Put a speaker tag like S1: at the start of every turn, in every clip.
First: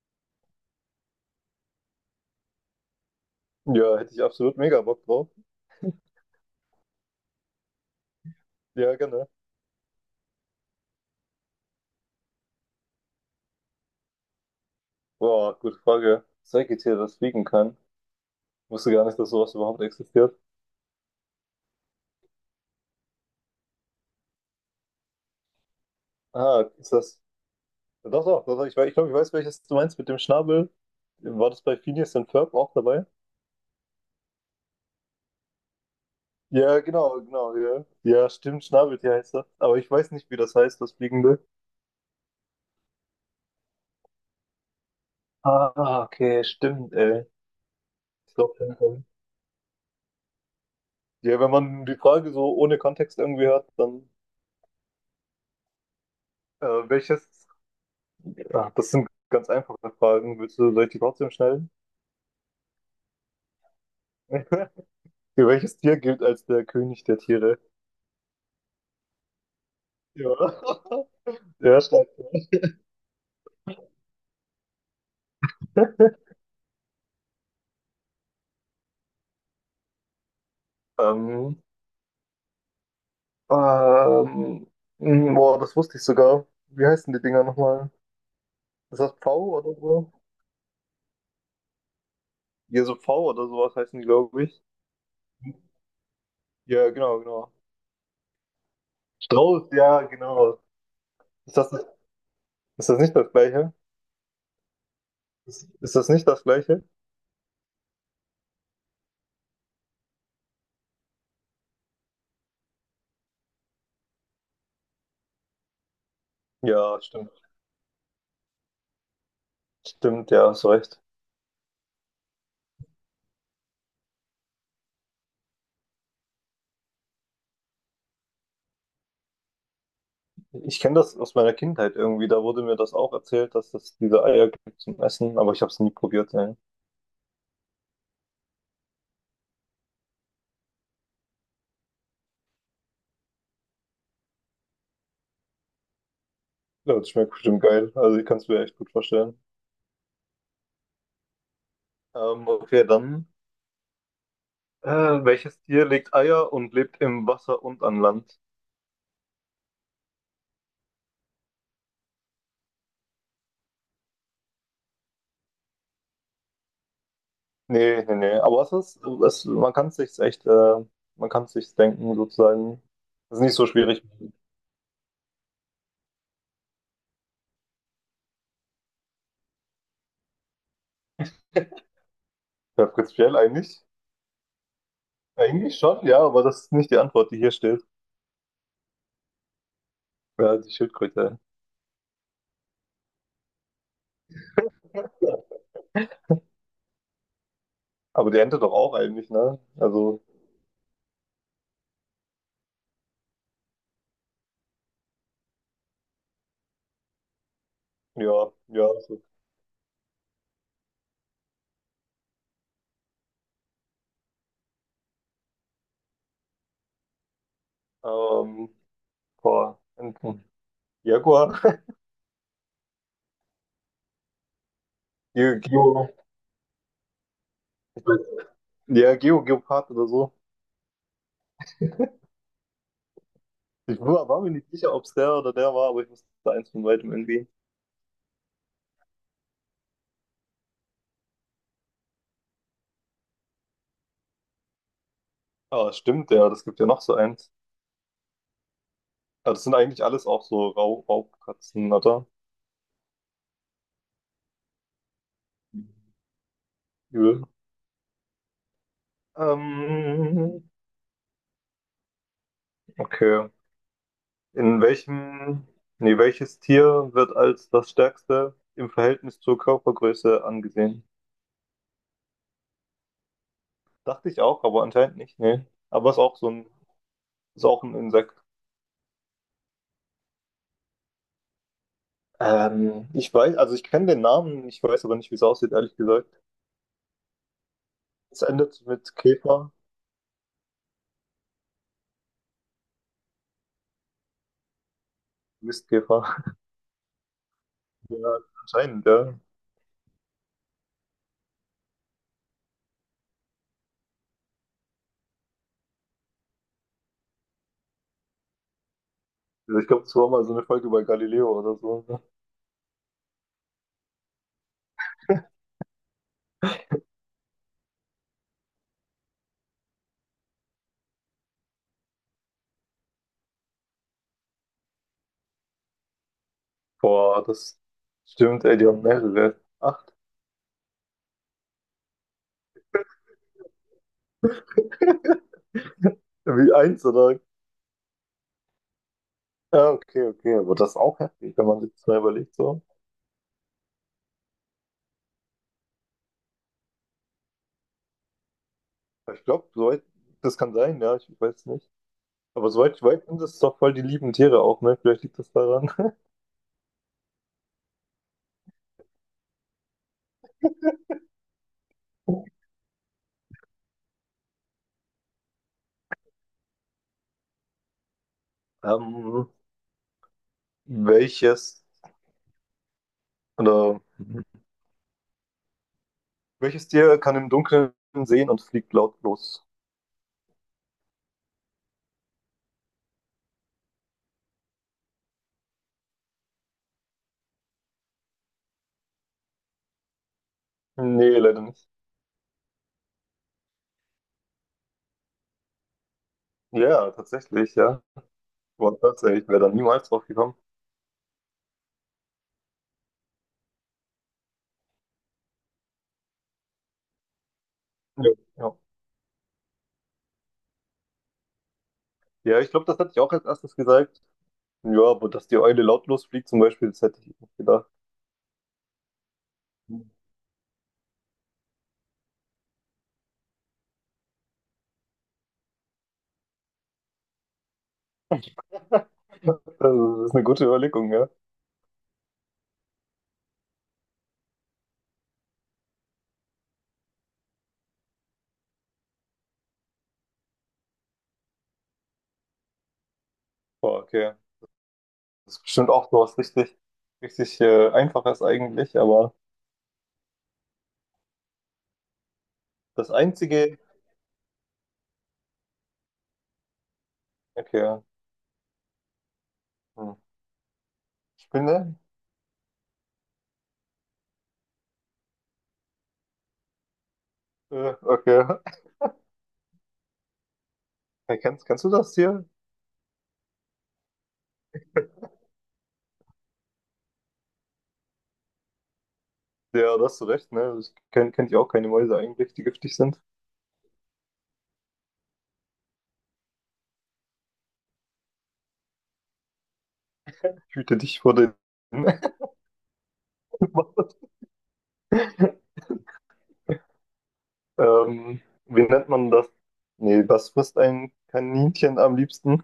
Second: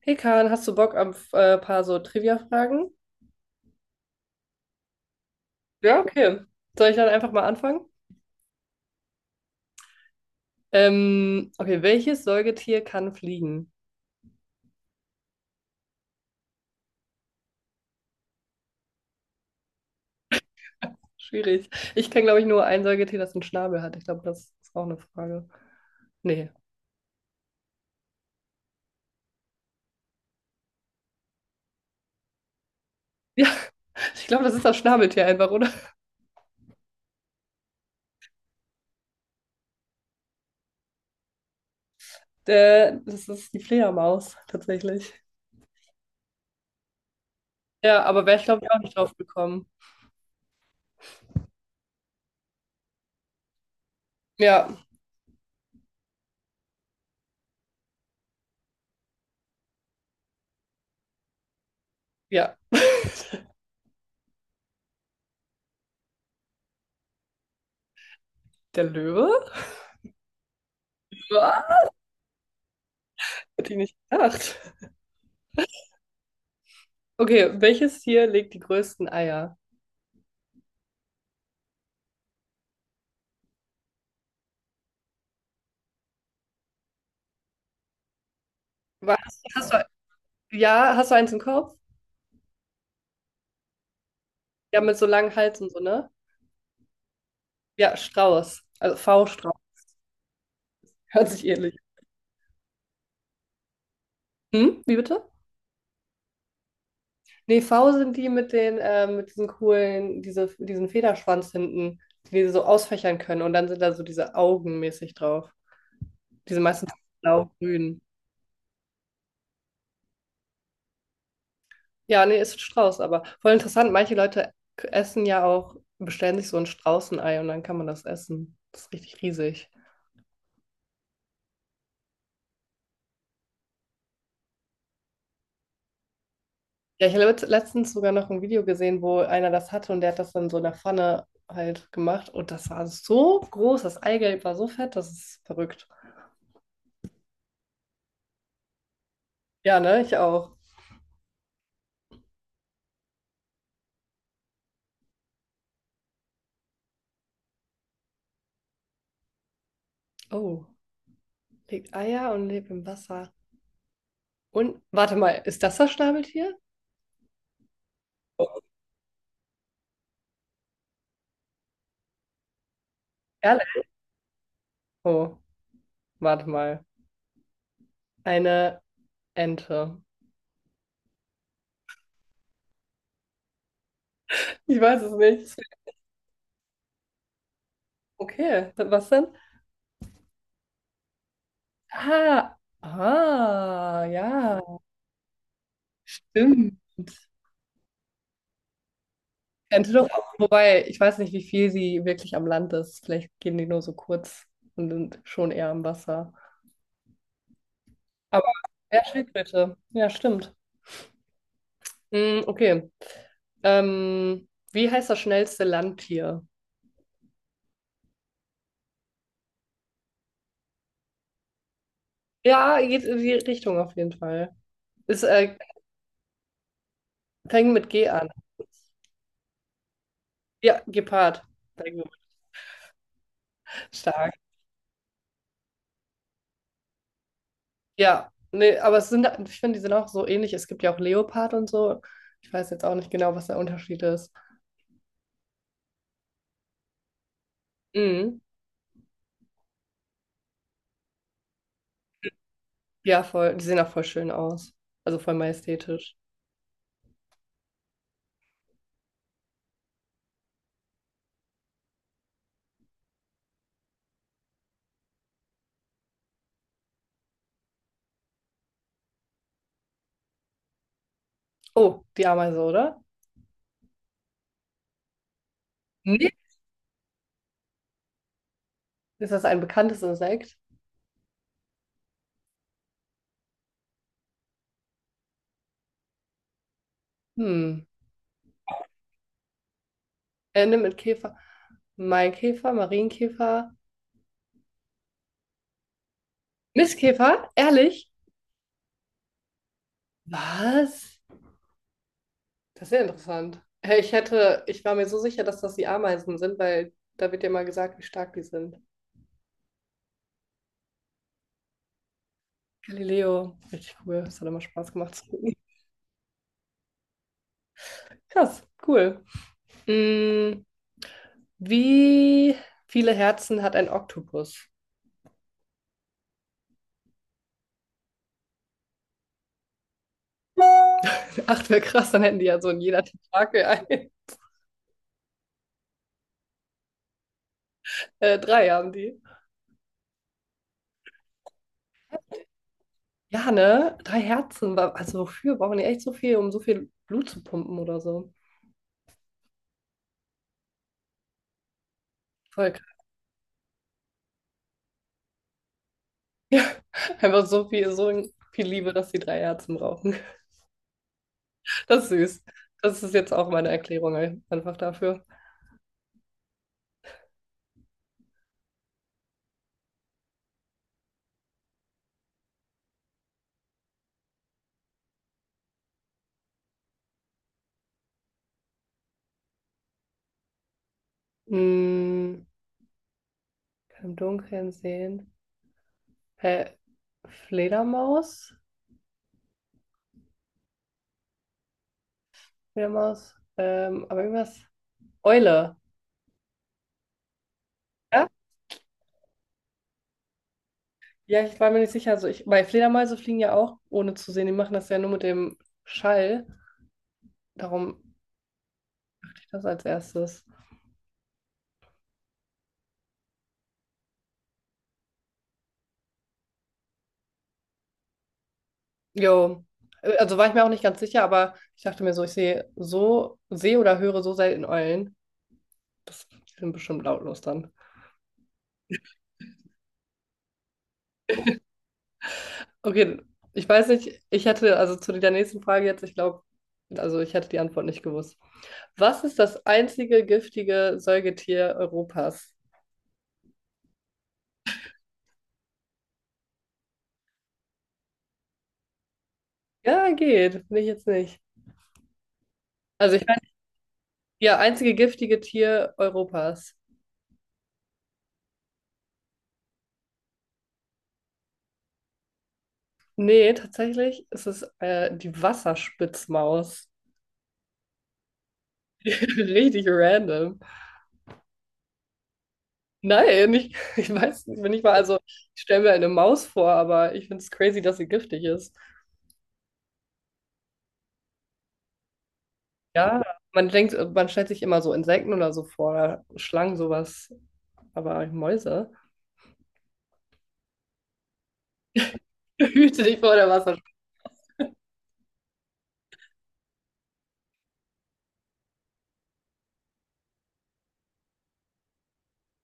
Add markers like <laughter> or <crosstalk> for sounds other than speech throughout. S1: Hey Kahn, hast du Bock auf paar so Trivia-Fragen?
S2: Ja, hätte ich absolut mega Bock drauf.
S1: Ja, okay. Soll ich dann einfach mal anfangen?
S2: Ja, gerne.
S1: Okay, welches Säugetier kann fliegen?
S2: Boah, gute Frage. Säugetier, das fliegen kann. Wusste gar nicht, dass sowas überhaupt existiert.
S1: Schwierig. Ich kenne, glaube ich, nur ein Säugetier, das einen Schnabel hat. Ich glaube, das ist auch eine Frage. Nee.
S2: Ah, ist das. Doch, doch, doch, doch. Ich glaube, ich weiß, welches du meinst mit dem Schnabel. War das bei Phineas und Ferb auch dabei?
S1: Ja, <laughs> ich glaube, das ist das Schnabeltier einfach, oder?
S2: Ja, genau, genau, ja. Ja, stimmt, Schnabeltier heißt das. Aber ich weiß nicht, wie das heißt, das Fliegende.
S1: Der, das ist die Fledermaus, tatsächlich.
S2: Ah, okay, stimmt, ey.
S1: Ja, aber
S2: Ich
S1: wäre ich,
S2: glaube,
S1: glaube
S2: ja,
S1: ich, auch nicht
S2: ja.
S1: drauf gekommen.
S2: Ja, wenn man die Frage so ohne Kontext irgendwie hört, dann
S1: Ja,
S2: welches? Ah, das sind ganz einfache Fragen. Willst du, soll ich die trotzdem schnell?
S1: ja.
S2: <laughs> Welches Tier gilt als der König der Tiere?
S1: Der Löwe?
S2: Ja. <laughs>
S1: Ja,
S2: Ja, stark.
S1: hätte ich nicht gedacht. Okay, welches Tier legt die größten Eier?
S2: Ähm, ähm, Boah, das wusste ich sogar. Wie heißen die Dinger nochmal? Ist das
S1: Was,
S2: V
S1: hast
S2: oder
S1: du,
S2: so?
S1: ja, hast du eins im Kopf?
S2: Ja, so V oder sowas heißen die, glaube ich.
S1: Ja, mit so langem Hals und so, ne?
S2: Ja, genau, genau.
S1: Ja, Strauß. Also V-Strauß.
S2: Strauß, ja, genau.
S1: <laughs> Hört sich
S2: Ist das,
S1: ähnlich.
S2: ist das nicht das Gleiche?
S1: Hm? Wie bitte?
S2: Ist das nicht das Gleiche?
S1: Nee, V sind die mit den, mit diesen coolen, diesen Federschwanz hinten, die so ausfächern können. Und dann sind da so diese Augen mäßig drauf. Die sind meistens
S2: Ja, stimmt.
S1: blau-grün.
S2: Stimmt, ja, hast recht.
S1: Ja, nee, ist ein Strauß, aber voll interessant. Manche Leute essen ja auch, bestellen sich so ein Straußenei und dann kann man das essen. Das ist richtig riesig.
S2: Ich kenne das aus meiner Kindheit irgendwie. Da wurde mir das auch erzählt, dass es diese Eier gibt zum Essen, aber ich habe es nie probiert, ey.
S1: Ja, ich habe letztens sogar noch ein Video gesehen, wo einer das hatte und der hat das dann so in der Pfanne halt gemacht. Und das war so groß, das Eigelb war so fett, das ist verrückt.
S2: Ja, das schmeckt bestimmt geil. Also ich kann es mir echt gut vorstellen.
S1: Ja, ne, ich auch.
S2: Okay, dann. Welches Tier legt Eier und lebt im Wasser und an Land?
S1: Oh, legt Eier und lebt im Wasser. Und, warte mal, ist das das Schnabeltier?
S2: Nee, nee, nee. Man kann es sich echt, man kann es sich denken, sozusagen. Das ist nicht so
S1: Ehrlich?
S2: schwierig.
S1: Oh, warte mal. Eine Ente.
S2: <laughs> Ja, prinzipiell eigentlich.
S1: Ich weiß es nicht.
S2: Eigentlich schon, ja, aber das ist nicht die Antwort, die hier steht.
S1: Okay, was denn?
S2: Ja, die Schildkröte.
S1: Ah, ah, ja, stimmt.
S2: Aber die Ente doch auch eigentlich, ne?
S1: Antelope,
S2: Also,
S1: wobei ich weiß nicht, wie viel sie wirklich am Land ist. Vielleicht gehen die nur so kurz und sind schon eher am Wasser. Aber
S2: ja, ja.
S1: ja,
S2: So.
S1: Schildkröte. Ja, stimmt. Hm, okay. Wie heißt das schnellste Landtier?
S2: Ähm, boah, Enten. Jaguar.
S1: Ja, geht in die Richtung auf jeden Fall. Es
S2: <laughs>
S1: äh,
S2: Jaguar.
S1: fängt mit G an.
S2: Ja, Geo, Geopard oder so.
S1: Ja, Gepard. Sehr gut.
S2: Ich war
S1: Stark.
S2: war mir nicht sicher, ob es der oder der war, aber ich wusste eins von weitem irgendwie.
S1: Ja, nee, aber es sind, ich finde, die sind auch so ähnlich. Es gibt ja auch Leopard und so. Ich weiß jetzt auch nicht genau, was der Unterschied ist.
S2: Ah, stimmt, ja, das gibt ja noch so eins.
S1: Mhm.
S2: Ah, das sind eigentlich alles auch so Raubkatzen, oder?
S1: Ja, voll. Die sehen auch voll schön aus. Also voll majestätisch.
S2: Übel. Ähm, okay. In welchem, nee, welches Tier wird als das stärkste im Verhältnis zur Körpergröße angesehen?
S1: Oh, die Ameise, oder?
S2: Dachte ich auch, aber anscheinend nicht, nee. Aber ist
S1: Nee.
S2: auch so ein, ist auch ein Insekt.
S1: Ist das ein bekanntes Insekt?
S2: Ich weiß, also ich kenne den Namen, ich weiß aber nicht, wie es aussieht, ehrlich gesagt.
S1: Hm.
S2: Es endet mit Käfer,
S1: Ende mit Käfer. Maikäfer, Marienkäfer.
S2: Mistkäfer. <laughs>
S1: Mistkäfer? Ehrlich?
S2: Ja, anscheinend, ja.
S1: Was? Das ist sehr interessant. Hey, ich hätte, ich war mir so sicher, dass das die Ameisen sind, weil da wird ja mal gesagt, wie stark die sind.
S2: Also ich glaube, es war mal so eine Folge bei Galileo oder so, ne?
S1: Galileo. Richtig cool. Das hat immer Spaß gemacht zu gucken. Krass, cool. Hm, wie viele Herzen hat ein Oktopus?
S2: Boah, das stimmt, ey, die haben mehrere. Acht.
S1: Ach, wäre krass, dann hätten die ja so in jeder Tentakel ein.
S2: <laughs> Wie eins oder?
S1: 3 haben die.
S2: Ja, okay, okay. Aber das ist auch heftig, wenn man sich das mal überlegt, so.
S1: Ja, ne? 3 Herzen. Also wofür brauchen die echt so viel, um so viel Blut zu pumpen oder so?
S2: Ich glaube, soweit, Das kann sein, ja, ich weiß nicht. Aber
S1: Voll krass.
S2: soweit ich
S1: <laughs>
S2: weiß, sind das doch voll die lieben Tiere auch, ne? Vielleicht liegt das daran.
S1: Ja, einfach so viel Liebe, dass die 3 Herzen brauchen. Das ist süß.
S2: <laughs>
S1: Das ist jetzt auch meine Erklärung einfach dafür.
S2: Ähm, welches, oder, Welches Tier kann im Dunkeln sehen und fliegt lautlos?
S1: Mm, kann im Dunkeln sehen. Hä? Fledermaus?
S2: Nee, leider nicht.
S1: Fledermaus? Aber irgendwas. Eule.
S2: Ja, tatsächlich, ja.
S1: Ja?
S2: Boah, tatsächlich, ich wäre da niemals drauf gekommen.
S1: Ja, ich war mir nicht sicher. Also ich, weil Fledermäuse fliegen ja auch ohne zu sehen. Die machen das ja nur mit dem Schall. Darum
S2: Ja, ja.
S1: ich das als erstes.
S2: Ja, ich glaube, das hätte ich auch als erstes gesagt. Ja, aber dass die Eule lautlos fliegt zum Beispiel, das hätte ich nicht gedacht.
S1: Jo. Also war ich mir auch nicht ganz sicher, aber ich dachte mir so, ich sehe so, sehe oder höre so selten Eulen. Das sind bestimmt lautlos dann.
S2: Also, das ist eine gute Überlegung, ja.
S1: Okay, ich weiß nicht, ich hätte also zu der nächsten Frage jetzt, ich glaube, also ich hätte die Antwort nicht gewusst. Was ist das einzige giftige Säugetier Europas?
S2: Boah, okay. Das ist bestimmt auch so was richtig, richtig Einfaches eigentlich, aber
S1: Ja, geht. Nicht jetzt nicht.
S2: das
S1: Also ich meine,
S2: einzige.
S1: ja, einzige giftige Tier Europas.
S2: Okay. Hm. Spinne?
S1: Nee, tatsächlich ist es die Wasserspitzmaus.
S2: Okay. <laughs>
S1: <laughs> Richtig random.
S2: Ja, kennst du das hier?
S1: Nein, ich weiß nicht, wenn ich mal, also ich stelle mir eine Maus vor, aber ich finde es crazy, dass sie giftig ist.
S2: Ja, da hast du recht, ne? Also, kenn ich auch keine Mäuse eigentlich, die giftig sind.
S1: Ja, man denkt, man stellt sich immer so Insekten oder so vor, Schlangen, sowas, aber Mäuse.
S2: Hüte dich vor den.
S1: <laughs> Hüte dich vor der Wasserspitzmaus.
S2: <laughs> <laughs> Wie nennt man das? Nee, was frisst ein Kaninchen am liebsten?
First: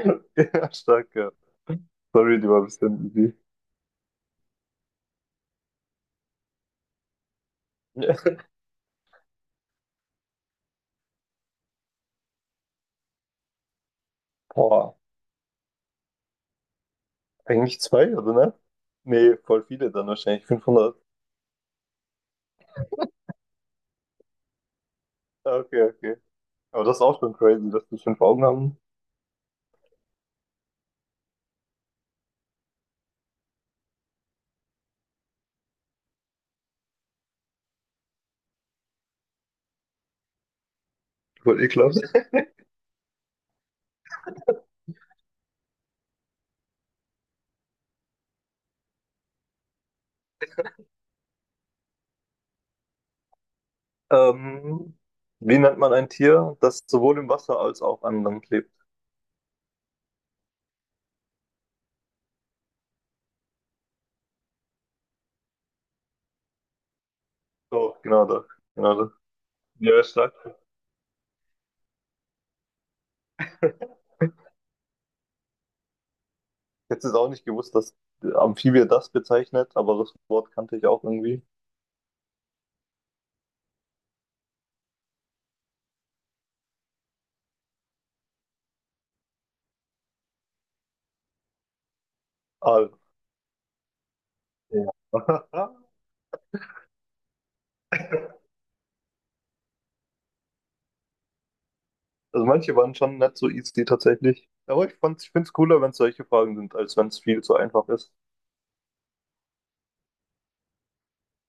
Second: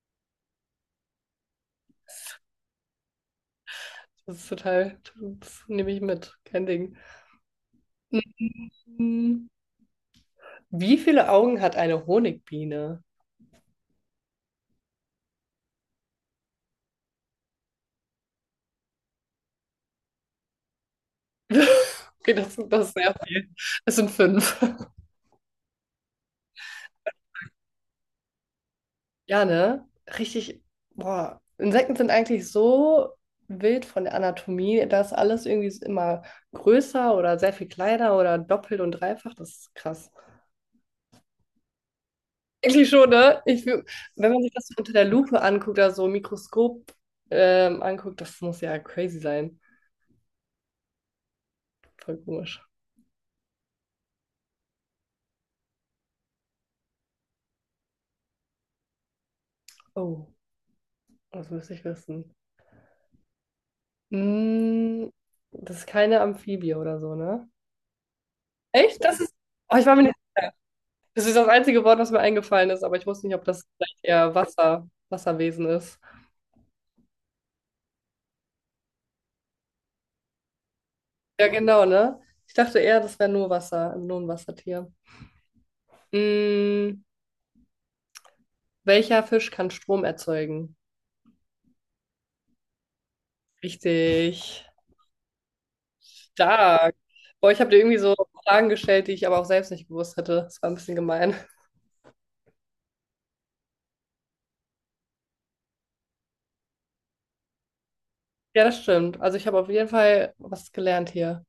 S2: <laughs> Ja, stark, ja. Sorry, die war ein bisschen easy.
S1: Das ist total, das nehme ich mit, kein Ding.
S2: <laughs> Ja.
S1: Mhm. Wie viele Augen hat eine Honigbiene?
S2: Boah, eigentlich zwei, oder ne? Nee, voll viele dann wahrscheinlich. 500.
S1: <laughs> Okay, das ist sehr viel. Es sind 5. <laughs>
S2: Ah, okay, okay. Aber das ist auch schon crazy, dass die fünf Augen haben.
S1: Ja, ne? Richtig. Boah. Insekten sind eigentlich so wild von der Anatomie, dass alles irgendwie immer größer oder sehr viel kleiner oder doppelt und dreifach. Das ist krass.
S2: Voll ekelhaft.
S1: Eigentlich schon, ne? Wenn man sich das so unter der Lupe anguckt, also so Mikroskop anguckt, das muss ja crazy sein. Voll komisch.
S2: Ähm, wie nennt man ein Tier, das sowohl im Wasser als auch an Land lebt?
S1: Oh, das müsste ich wissen. Mm, das ist keine Amphibie oder so, ne?
S2: Doch, genau das.
S1: Echt?
S2: Genau das.
S1: Das ist. Oh, ich war mir
S2: Ja,
S1: nicht
S2: stark.
S1: sicher. Das ist das einzige Wort, was mir eingefallen ist, aber ich wusste nicht, ob das vielleicht eher Wasser, Wasserwesen ist.
S2: <laughs> Jetzt ist auch nicht gewusst, dass Amphibie das bezeichnet, aber das Wort kannte ich auch irgendwie.
S1: Ja, genau, ne? Ich dachte eher, das wäre nur Wasser, nur ein Wassertier. Mm, welcher Fisch kann Strom erzeugen?
S2: Ah,
S1: Richtig.
S2: ja. <laughs>
S1: Stark. Boah, ich habe dir irgendwie so Fragen gestellt, die ich aber auch selbst nicht gewusst hätte. Das war ein bisschen gemein.
S2: Also manche waren schon nicht so easy tatsächlich. Ich finde es cooler, wenn es solche Fragen sind, als wenn es viel zu einfach ist.
S1: Ja, das stimmt. Also ich habe auf jeden Fall was gelernt hier.